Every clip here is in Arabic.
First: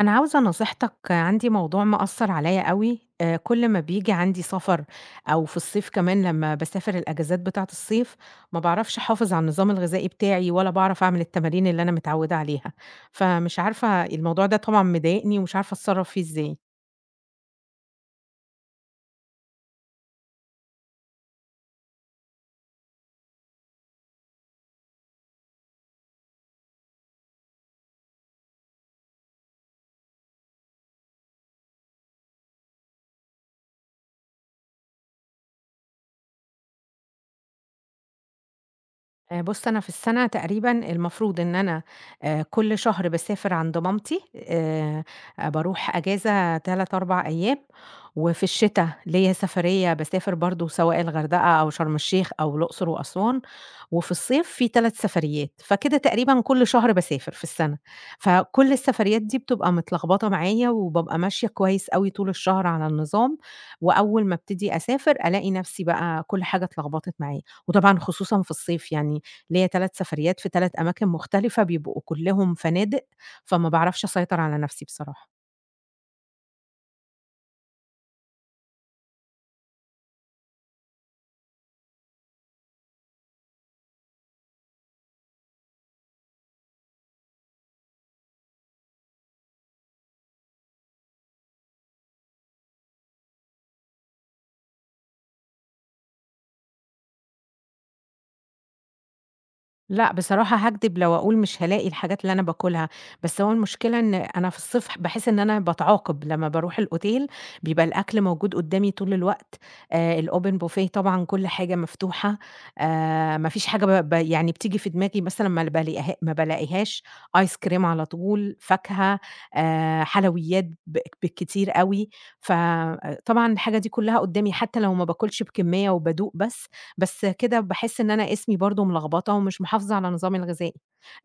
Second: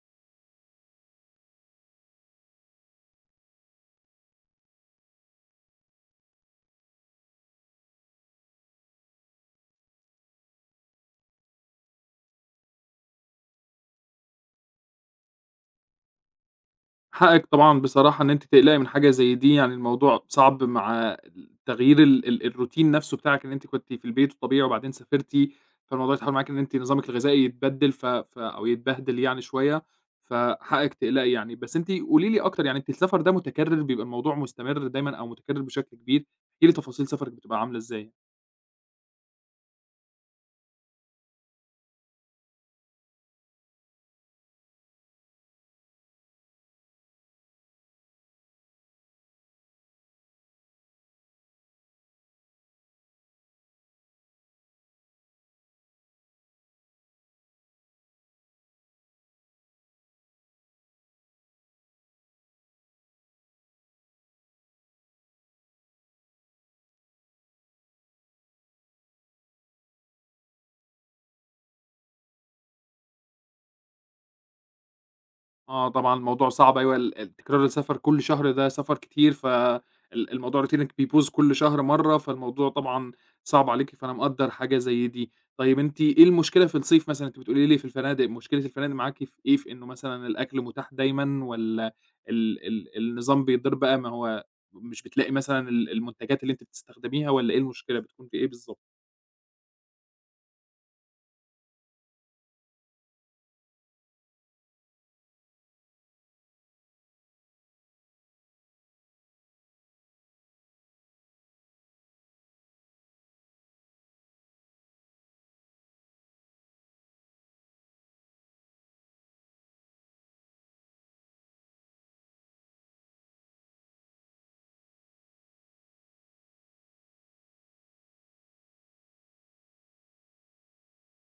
أنا عاوزة نصيحتك عندي موضوع مأثّر عليّا أوي، كل ما بييجي عندي سفر أو في الصيف كمان لمّا باسافر الأجازات بتاعة الصيف، ما باعرفش أحافظ على النظام الغذائي بتاعي ولا باعرف أعمل التمارين اللي أنا متعوّدة عليها، فمش عارفة الموضوع ده طبعًا مضايقني ومش عارفة أتصرّف فيه إزاي. حقِّك طبعًا بصراحة إن أنتِ تقلقي من حاجة زي دي، يعني الموضوع صعب مع تغيير ال الروتين نفسه بتاعِك. إن أنتِ كنتِ في البيت وطبيعي وبعدين سافرتِ، فالموضوع اتحول معاكِ إن أنتِ نظامِك الغذائي يتبدِّل ف أو يتبهدل يعني شوية، فحقِّك تقلقي يعني. بس أنتِ قولي لي أكتر، يعني أنتِ السفر ده متكرر، بيبقى الموضوع مستمر دايمًا أو متكرر بشكل كبير؟ احكي لي تفاصيل سفرِك بتبقى عاملة إزاي. بُص، أنا في السَنة تقريبًا المفروض إن أنا كل شهر باسافر عند مامتي، باروح أجازة 3، 4 أيام، وفي الشتا ليّا سفرية باسافر برضه سواء الغردقة أو شرم الشيخ أو الأقصر وأسوان، وفي الصيف في 3 سفريات، فكده تقريبًا كل شهر باسافر في السَنة، فكل السفريات دي بتبقى متلخبطة معايا وبابقى ماشية كويس أوي طول الشهر على النظام، وأول ما ابتدي أسافر ألاقي نفسي بقى كل حاجة اتلخبطت معايا، وطبعًا خصوصًا في الصيف يعني ليّا 3 سفريات في 3 أماكن مختلفة، بيبقوا كلّهم فنادق، فما باعرفش أسيطر على نفسي بصراحة. آه طبعًا الموضوع صعب، أيوه. ال تكرار السفر كل شهر ده سفر كتير، ف الموضوع روتينِك بيبوظ كل شهر مرّة، فالموضوع طبعًا صعب عليكِ، فأنا مقدّر حاجة زي دي. طيب أنتِ إيه المشكلة في الصيف مثلًا؟ أنتِ بتقولي لي في الفنادق، مشكلة الفنادق معاكِ في إيه؟ في إنه مثلًا الأكل متاح دايمًا، والّا ال ال النظام بيضِر بقى؟ ما هو مش بتلاقي مثلًا المنتجات اللي أنتِ بتستخدميها، والّا إيه المشكلة بتكون في إيه بالضبط؟ لأ، بصراحة هاكدب لو أقول مش هالاقي الحاجات اللي أنا باكلها، بس هو المشكلة إن أنا في الصيف باحس إن أنا باتعاقب، لمّا باروح الأوتيل بيبقى الأكل موجود قدّامي طول الوقت، الopen buffet طبعًا كل حاجة مفتوحة، ما فيش حاجة ب ب يعني بتيجي في دماغي مثلًا ما بالاقيهاش، آيس كريم على طول، فاكهة، حلويات بالكتير أوي، ف آه، طبعًا الحاجة دي كلها قدّامي حتى لو ما باكلش بكمية وبادوق بس، بس كده باحس إن أنا اسمي برضه ملخبطة ومش محافظة على نظامي الغذائي،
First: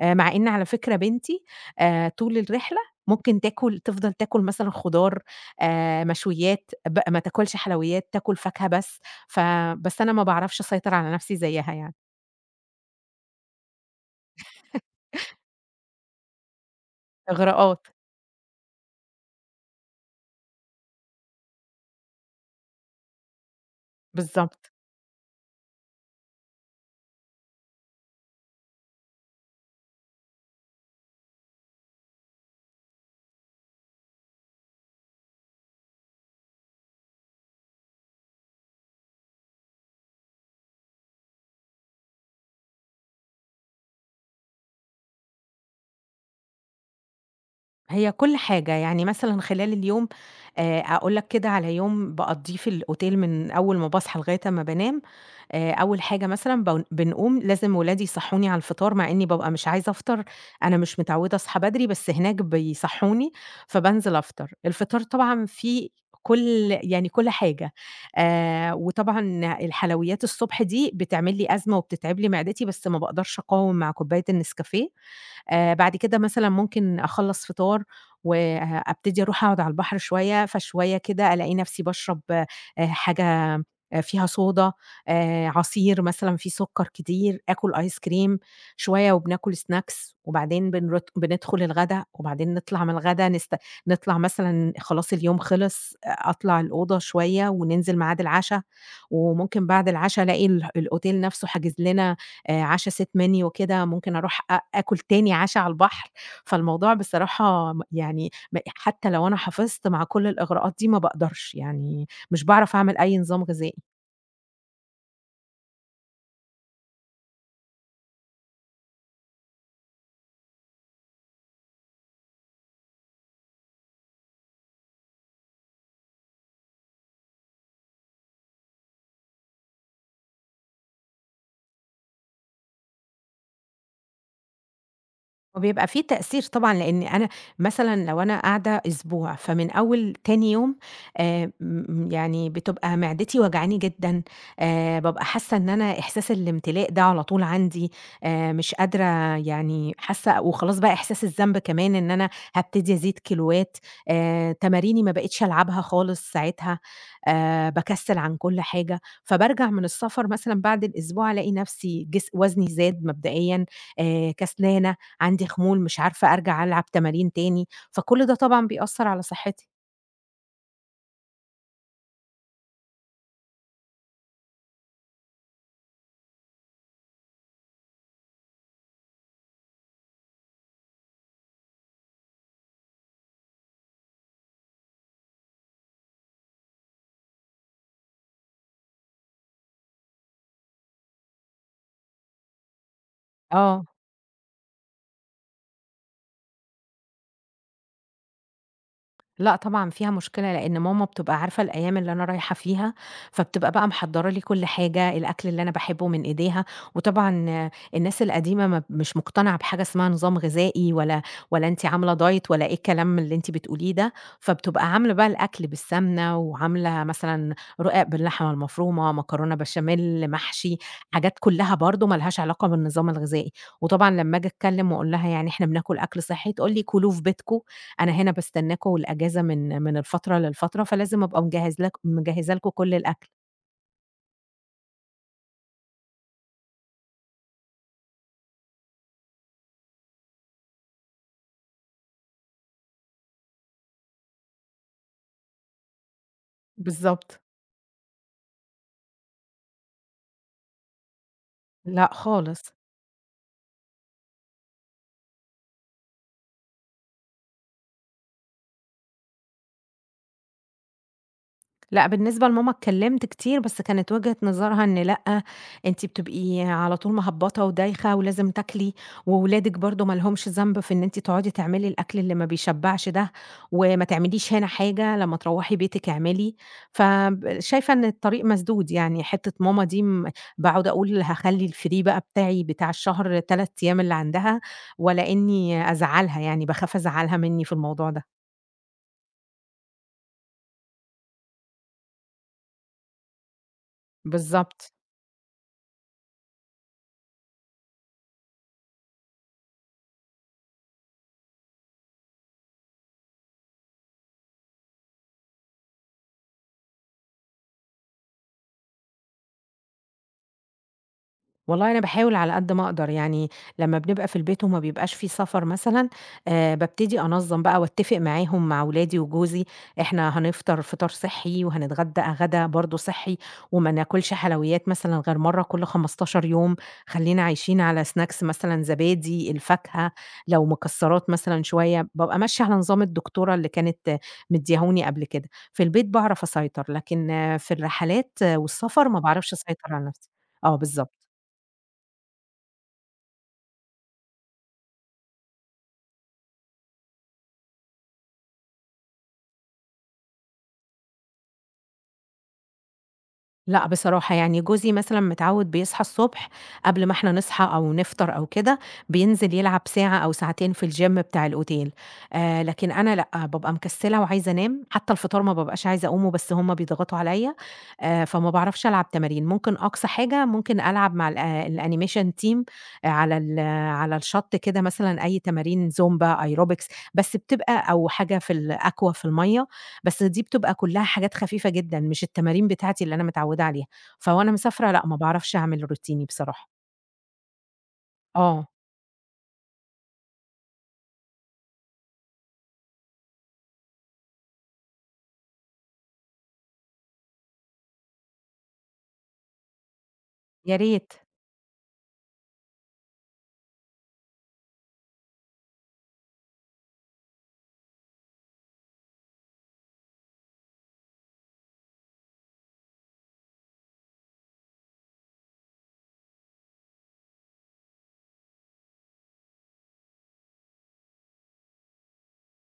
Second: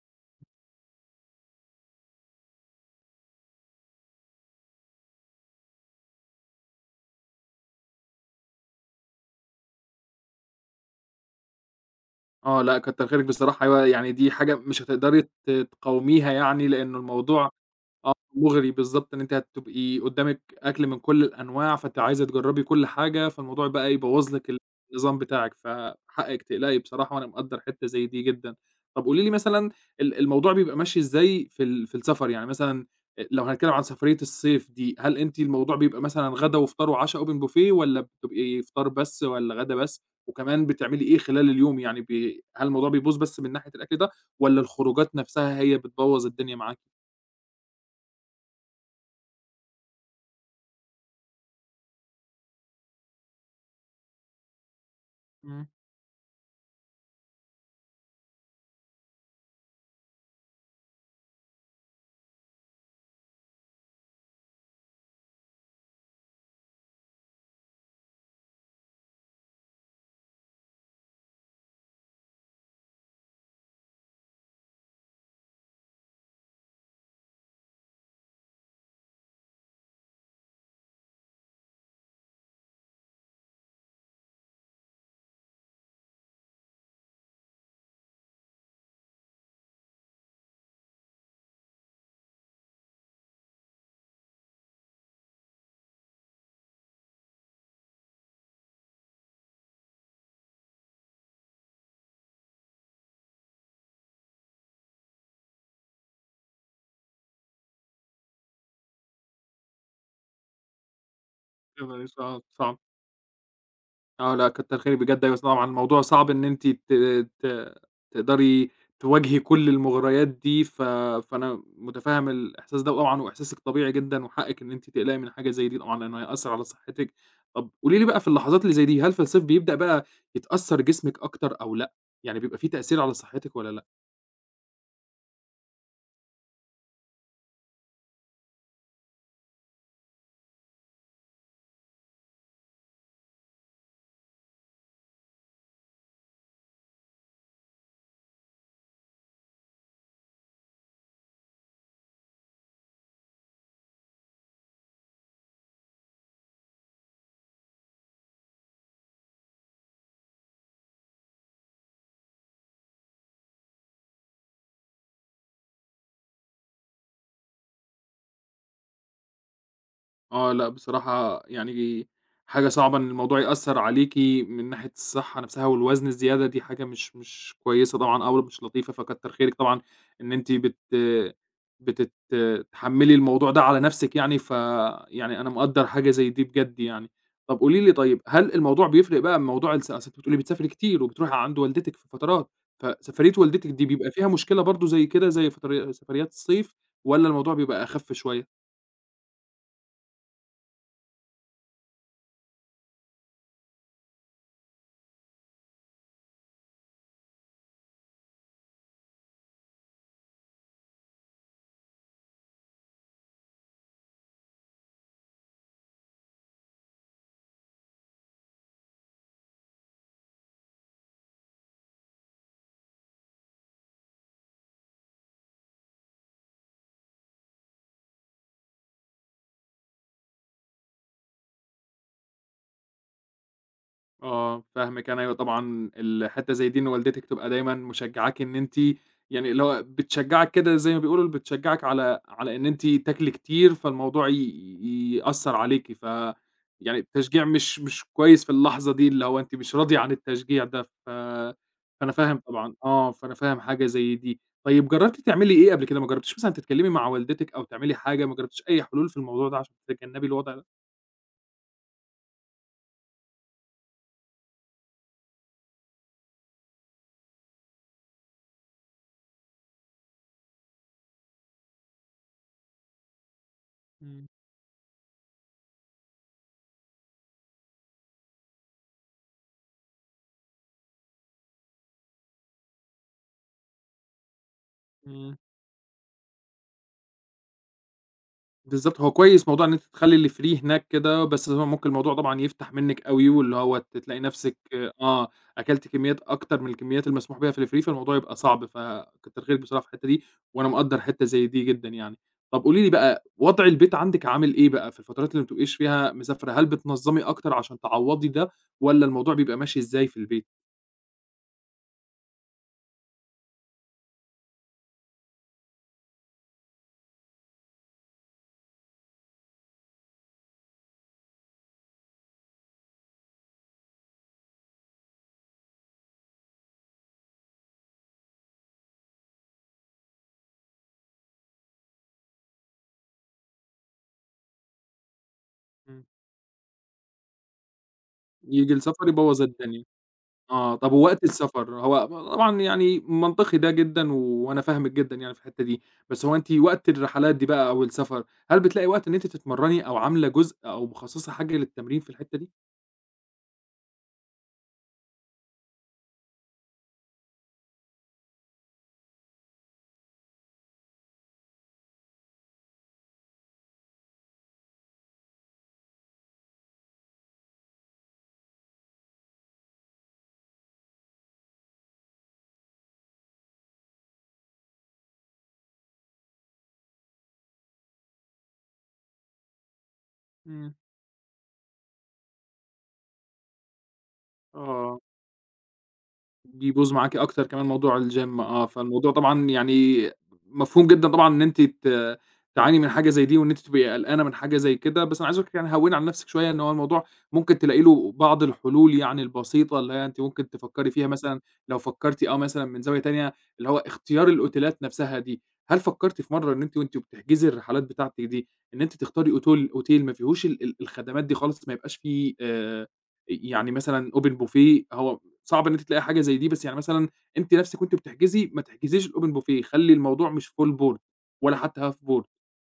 مع إن على فكرة بنتي طول الرحلة ممكن تفضل تاكل مثلًا خضار، مشويات، ما تاكلش حلويات، تاكل فاكهة بس، ف بس أنا ما باعرفش أسيطر على نفسي زيها يعني، آه لأ، كتّر خيرِك بصراحة. أيوه، يعني دي حاجة مش هتقدري تقاوميها، يعني لإنه الموضوع إغراءات، آه، مُغري بالضبط. إن أنتِ هتبقي قدّامِك أكل من كل الأنواع، فأنتِ عايزة تجرّبي كل حاجة، فالموضوع بقى يبوّظ لِك بالضبط، النظام بتاعِك. فحقِّك تقلقي بصراحة، وأنا مقدّر حتّة زي دي جدًا. طَب قولي لي مثلًا، الموضوع بيبقى ماشي إزاي في في السفر؟ يعني مثلًا لو هنتكلّم عن سفرية الصيف دي، هل أنتِ الموضوع بيبقى مثلًا غدا وفطار وعشا open buffet، والّا بتبقي فطار بس، والّا غدا بس؟ وكمان بتعملي إيه خلال اليوم؟ يعني هل الموضوع بيبوظ بس من ناحية الأكل ده، والّا الخروجات نَفْسها هي بتبوّظ الدنيا معاكِ؟ هي كل حاجة، يعني مثلًا خلال اليوم أقول لك كده على يوم باقضّيه في الأوتيل من أول ما باصحى لغاية أمّا بانام، إمم. أول حاجة مثلًا بنقوم لازم ولادي يصحّوني على الفطار، مع إني بابقى مش عايزة أفطر، أنا مش متعودة أصحى بدري، بس هناك بيصحّوني، فبانزل أفطر. الفطار طبعًا فيه كل حاجة، وطبعًا الحلويات الصبح دي بتعمل لي أزمة وبتتعب لي معدتي، بس ما باقدرش أقاوم مع كوباية النسكافيه. بعد كده مثلًا ممكن أخلّص فطار وأبتدي أروح أقعد على البحر شوية، فشوية كده ألاقي نفسي باشرب حاجة فيها صودا، عصير مثلًا فيه سُكّر كتير، آكل آيس كريم شوية وبناكل snacks وبعدين بندخل الغدا وبعدين نطلع من الغدا نطلع مثلًا خلاص اليوم خلص، آه، أطلع الأوضة شوية وننزل ميعاد العشا، وممكن بعد العشا ألاقي الأوتيل نفسه حاجز لنا عَشا سيت منيو وكده، ممكن أروح آكل تاني عَشا على البحر، فالموضوع بصراحة م يعني م حتى لو أنا حافظت مع كل الإغراءات دي ما باقدرش، كده إيه، يعني صعب، مش باعرف صعب. أعمل أي نظام غذائي. آه لأ، كتّر خيرِك بجد. أيوه طبعًا الموضوع صعب إن أنتِ ت ت تقدري تواجهي كل المغريات دي. فأنا متفهم الإحساس ده طبعًا، وإحساسِك طبيعي جدًا، وحقِّك إن أنتِ تقلقي من حاجة زي دي طبعًا، لإنه هيأثّر على صحتِك. طَب قولي لي بقى، في اللحظات اللي زي دي، هل في الصيف بيبدأ بقى يتأثّر جسمِك أكتر، أو لأ؟ يعني بيبقى في تأثير على صحتِك والّا لأ؟ وبيبقى في تأثير طبعًا، لإن أنا مثلًا لو أنا قاعدة أسبوع، فمن أول تاني يوم م يعني بتبقى معدتي وجعاني جدًا، بابقى حاسة إن أنا إحساس الامتلاء ده على طول عندي، مش قادرة يعني حاسة وخلاص بقى إحساس الذنب كمان إن أنا هابتدي أزيد كيلوات، تماريني ما بقيتش ألعبها خالص ساعتها، باكسل عن كل حاجة، فبارجع من السفر مثلًا بعد الأسبوع ألاقي نفسي وزني زاد مبدئيًا، كسلانة عندي خمول، مش عارفة أرجع ألعب تمارين تاني، فكل ده طبعًا بيأثّر على صحّتي. آه، لأ بصراحة يعني حاجة صعبة إن الموضوع يأثّر عليكِ من ناحية الصحّة نَفْسها. والوزن الزيادة دي حاجة مش كويسة طبعًا، أو مش لطيفة. فكتّر خيرِك طبعًا إن أنتِ بت بتت تحمّلي الموضوع ده على نَفْسِك يعني، فيعني أنا مقدّر حاجة زي دي بجد يعني. طَب قولي لي طيب، هل الموضوع بيفرق بقى من موضوع أصل أنتِ بتقولي بتسافري كتير وبتروحي عند والدتِك في فترات؟ فسفرية والدتِك آه. دي بيبقى فيها مشكلة برضه زي كده، زي فتري سفريات الصيف، والّا الموضوع بيبقى أخَف شوية؟ لأ طبعًا فيها مشكلة، لإن ماما بتبقى عارفة الأيام اللي أنا رايحة فيها، فبتبقى بقى محضّرة لي كل حاجة، الأكل اللي أنا باحبه من إيديها، وطبعًا آه، الناس القديمة ما مش مقتنعة بحاجة اسمها نظام غذائي ولا أنتِ عاملة دايت ولا إيه الكلام اللي أنتِ بتقوليه ده، فبتبقى عاملة بقى الأكل بالسمنة، وعاملة مثلًا رقاق باللحمة المفرومة، مكرونة بشاميل، محشي، حاجات كلّها برضه ما لهاش علاقة بالنظام الغذائي، وطبعًا لمّا آجي أتكلم وأقول لها يعني إحنا بناكل أكل صحّي، تقول لي كلوه في بيتكم أنا هنا باستناكم الأجازة من الفترة للفترة، فلازم أبقى مجهّزة لكم كل الأكل. آه، فاهمِك أنا. أيوه طبعًا الحتّة زي دي إن والدتِك تبقى دايمًا مشجّعاكِ، إن أنتِ يعني، اللي هو بتشجّعِك كده، زي ما بيقولوا بتشجّعِك على إن أنتِ تاكلي كتير، فالموضوع يأثّر عليكِ. يعني بالضبط. التشجيع مش كويس في اللحظة دي، اللي هو أنتِ مش راضية عن التشجيع ده. فأنا لأ فاهم طبعًا، خالص. آه، فأنا فاهم حاجة زي دي. طيب جرّبتِ تعملي إيه قبل كده؟ ما جرّبتيش مثلًا تتكلّمي مع والدتِك، أو تعملي حاجة؟ ما جرّبتيش أي حلول في الموضوع ده عشان تتجنّبي الوضع ده؟ لأ، بالنسبة لماما اتكلمت كتير، بس كانت وجهة نظرها إن لأ، أنتِ بتبقي على طول مهبّطة ودايخة ولازم تاكلي، وولادِك برضه ما لهمش ذنب في إن أنتِ تقعدي تعملي الأكل اللي ما بيشبعش ده، وما إمم، تعمليش هنا حاجة، لمّا تروّحي بيتِك اعملي، شايفة إن الطريق مسدود يعني، حتّة ماما دي باقعد أقول هاخلّي الfree بقى بتاعي بتاع الشهر 3 أيام اللي عندها، ولا إمم. إني أزعّلها يعني، باخاف أزعّلها منّي في الموضوع ده. بالضبط. هو كويس موضوع إن أنتِ تخلّي اللي free هناك كده، بس هو ممكن الموضوع طبعًا يفتح منِّك أوي، واللي هو تلاقي نفسِك بالضبط. آه، أكلتِ كميات أكتر من الكميات المسموح بيها في الfree، فالموضوع يبقى صعب. فكتر خيرِك بصراحة في الحتّة دي، وأنا مقدّر حتّة زي دي جدًا يعني. طَب قولي لي بقى، وضع البيت عندِك عامل إيه بقى في الفترات اللي ما بتبقيش فيها مسافرة؟ هل بتنظّمي أكتر عشان تعوّضي ده، والّا الموضوع بيبقى ماشي إزاي في البيت؟ والله أنا باحاول على قد ما أقدر، يعني لمّا بنبقى في البيت وما بيبقاش في سفر مثلًا، بابتدي أنظّم بقى وأتفق معاهم مع ولادي وجوزي، إحنا هنفطر فطار صحّي وهنتغدى غدا برضه صحّي، وما ناكلش حلويات مثلًا غير مرّة كل 15 يوم، خلّينا عايشين على snacks مثلًا زبادي، الفاكهة، لو مكسّرات مثلًا شوية، بابقى ماشية على نظام الدكتورة اللي كانت مدّياهوني قبل كده. في إمم، البيت باعرف أسيطر، لكن آه، في الرحلات آه، ييجي السفر والسفر ما يبوّظ باعرفش الدنيا. أسيطر على نفسي. آه، آه طب. بالضبط. ووقت السفر هو طبعًا يعني منطقي ده جدًا، وأنا فاهمِك جدًا يعني في الحتّة دي. بس هو أنتِ وقت الرحلات دي بقى، أو السفر، هل بتلاقي وقت إن أنتِ تتمرّني، أو عاملة جزء، أو مخصّصة حاجة للتمرين في الحتّة دي؟ لأ، بصراحة يعني جوزي مثلًا متعوّد بيصحى الصبح قبل ما إحنا نصحى أو نفطر أو كده، بينزل يلعب ساعة أو ساعتين في الgym بتاع الأوتيل، لكن أنا لأ، بابقى مكسّلة وعايزة أنام، حتى الفطار ما بابقاش عايزة أقومه بس هُم بيضغطوا عليَّ، فما باعرفش ألعب تمارين، ممكن أقصى حاجة ممكن ألعب مع الanimation team على آه، على الشط كده مثلًا أي تمارين زومبا، aerobics بس بتبقى أو حاجة في في المَيَّة بس دي إمم. بتبقى كلّها حاجات خفيفة جدًا، مش التمارين بتاعتي اللي أنا متعودة عليها، مسافرة آه. لأ، ما باعرفش أعمل روتيني بصراحة. بيبوظ معاكِ أكتر كمان موضوع الgym آه، فالموضوع طبعًا يعني مفهوم جدًا طبعًا، إن أنتِ تعاني من حاجة زي دي، وإن أنتِ تبقي قلقانة من حاجة زي كده. بس أنا عايزِك يعني هوّني على نفسِك شوية، إن هو الموضوع ممكن تلاقي له بعض الحلول يعني البسيطة، اللي هي أنتِ ممكن يا تفكّري فيها. ريت. مثلًا لو فكّرتِ، آه، مثلًا من زاوية تانية، اللي هو اختيار الأوتيلات نفسها دي، هل فكّرتِ في مرّة إن أنتِ وأنتِ بتحجزي الرحلات بتاعتِك دي، إن أنتِ تختاري أوتيل ما فيهوش ال ال الخدمات دي خالص، ما يبقاش فيه يعني مثلًا open buffet، هو صعب إن أنتِ تلاقي حاجة زي دي. بس يعني مثلًا أنتِ نفسِك وأنتِ بتحجزي ما تحجزيش الopen buffet، خلّي الموضوع مش full board ولا حتى half board،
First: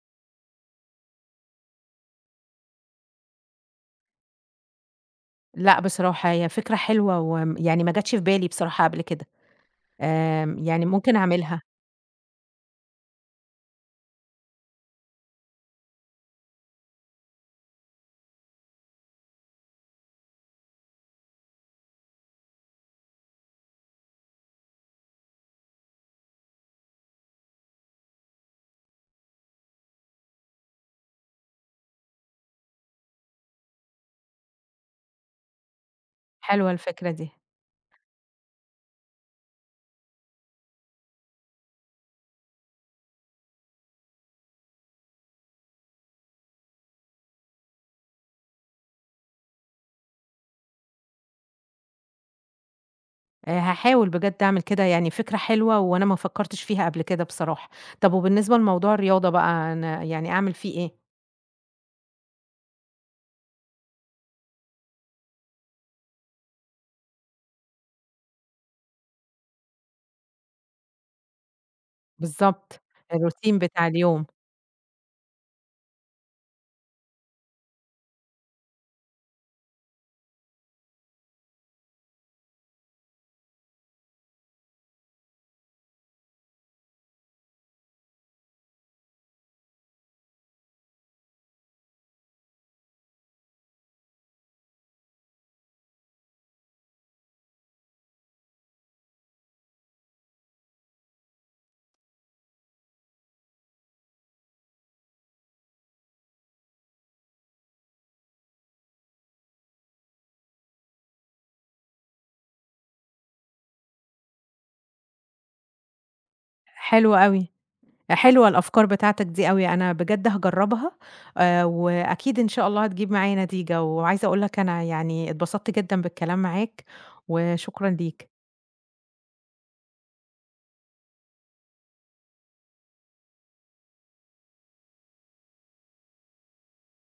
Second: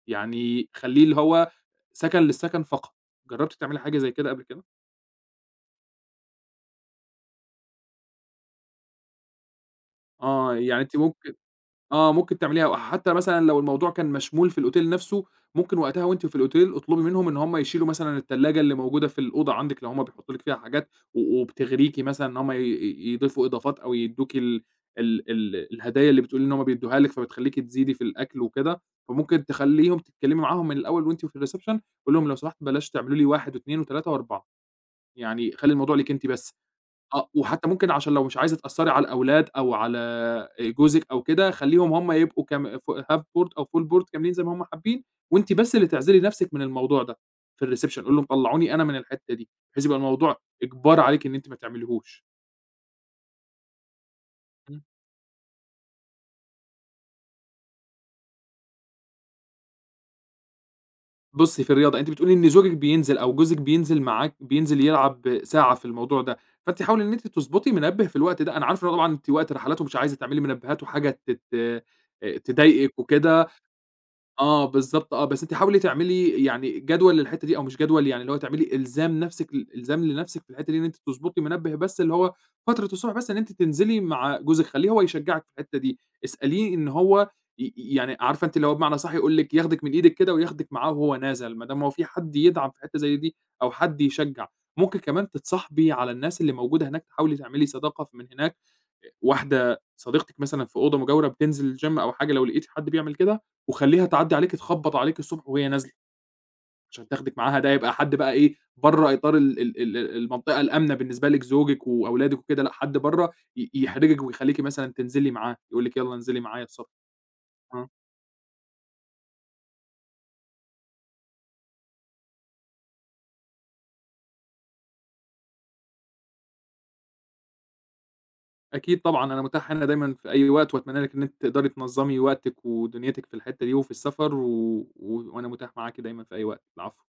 يعني خلّيه اللي هو سَكَن للسَكَن فقط. جرّبتِ تعملي حاجة زي كده قبل كده؟ لأ، بصراحة هي فكرة حلوة يعني ما جاتش في بالي بصراحة قبل كده، آه. آمم، يعني يعني أنتِ ممكن ممكن أعملها، آه، ممكن تعمليها حتى مثلًا لو الموضوع كان مشمول في الأوتيل نفسه. ممكن وقتها وأنتِ في الأوتيل اطلبي منهم إن هم يشيلوا مثلًا التلاجة اللي موجودة في الأوضة عندِك، لو هم بيحطوا لِك فيها حاجات وبتغريكِ مثلًا إن هم ي ي يضيفوا إضافات، أو يدّوكِ ال ال ال الهدايا اللي بتقولي إن هم بيدّوها لِك، فبتخلّيكِ تزيدي في الأكل وكده. فممكن تخلّيهم تتكلمي معاهم من الأول وأنتِ في الreception، قولي لهم لو سمحتوا بلاش تعملوا لي 1 و2 و3 و4، يعني خلّي الموضوع ليكِ أنتِ بس. حلوة الفكرة آه. دي. وحتى ممكن عشان لو مش عايزة تأثّري على الأولاد، أو على جوزِك أو كده، خلّيهم هم يبقوا كام ف half board أو full board كاملين زي ما هم حابين، وأنتِ بس اللي تعزلي نَفْسِك من الموضوع ده في الreception. قولي لهم طلّعوني أنا من الحتّة دي، بحيث يبقى الموضوع إجبار عليكِ إن أنتِ ما تعمليهوش. هاحاول بجد أعمل إمم. كده، يعني فكرة حلوة وأنا ما فكرتش فيها قبل كده بصراحة. طب وبالنسبة لموضوع الرياضة بقى أنا يعني أعمل فيه إيه؟ بُصّي، في الرياضة أنتِ بتقولي إن زوجِك بينزل، أو جوزِك بينزل معاكِ بينزل يلعب ساعة في الموضوع ده. فأنتِ حاولي إن أنتِ تضبطي منبه في الوقت ده. أنا عارف إن هو طبعًا أنتِ وقت رحلات، ومش عايزة تعملي منبهات وحاجة ت ت بالضبط، تضايقِك وكده، الروتين بتاع اليوم، آه، بالضبط آه. بس أنتِ حاولي تعملي يعني جدول للحتّة دي، أو مش جدول، يعني اللي هو تعملي إلزام نفسِك، إلزام لنفسِك في الحتّة دي، إن أنتِ تضبطي منبه بس اللي هو فترة الصبح بس، إن أنتِ تنزلي مع جوزِك. خلّيه هو يشجّعِك في الحتّة دي. اسأليه إن هو يعني، عارفة أنتِ اللي هو بمعنى أصح يقول لِك ياخدِك من إيدِك كده وياخدِك معاه وهو نازل، ما دام هو في حد يدعم في حتّة زي دي، أو حد يشجّع. ممكن كمان تتصاحبي على الناس اللي موجودة هناك، تحاولي تعملي صداقة ف من هناك. واحدة صديقتِك مثلًا في أوضة مجاورة بتنزل الgym أو حاجة، لو لقيتِ حد بيعمل كده، وخلّيها تعدّي عليكِ تخبّط عليكِ الصبح وهي نازلة، عشان تاخدِك معاها. ده يبقى حد بقى إيه، برّه إطار ال ال ال المنطقة الآمنة بالنسبة لِك، زوجِك وأولادِك وكده، لأ حد برّه يحرجِك ويخلّيكِ مثلًا تنزلي معاه، يقول لِك يالّا انزلي معايا الصبح. حلو أوي. آه. حلوة الأفكار بتاعتك دي أوي، أنا بجد هاجرّبها، وأكيد إن شاء الله هتجيب معايا نتيجة، وعايزة أقول لك أنا يعني اتبسطت جدًا بالكلام معاك، وشكرًا ليك. أكيد طبعًا أنا متاح هنا دايمًا في أي وقت، وأتمنى لِك إن أنتِ تقدري تنظّمي وقتِك ودنيتِك في الحتّة دي، وفي السفر، و و وأنا متاح معاكِ دايمًا في أي وقت. العفو.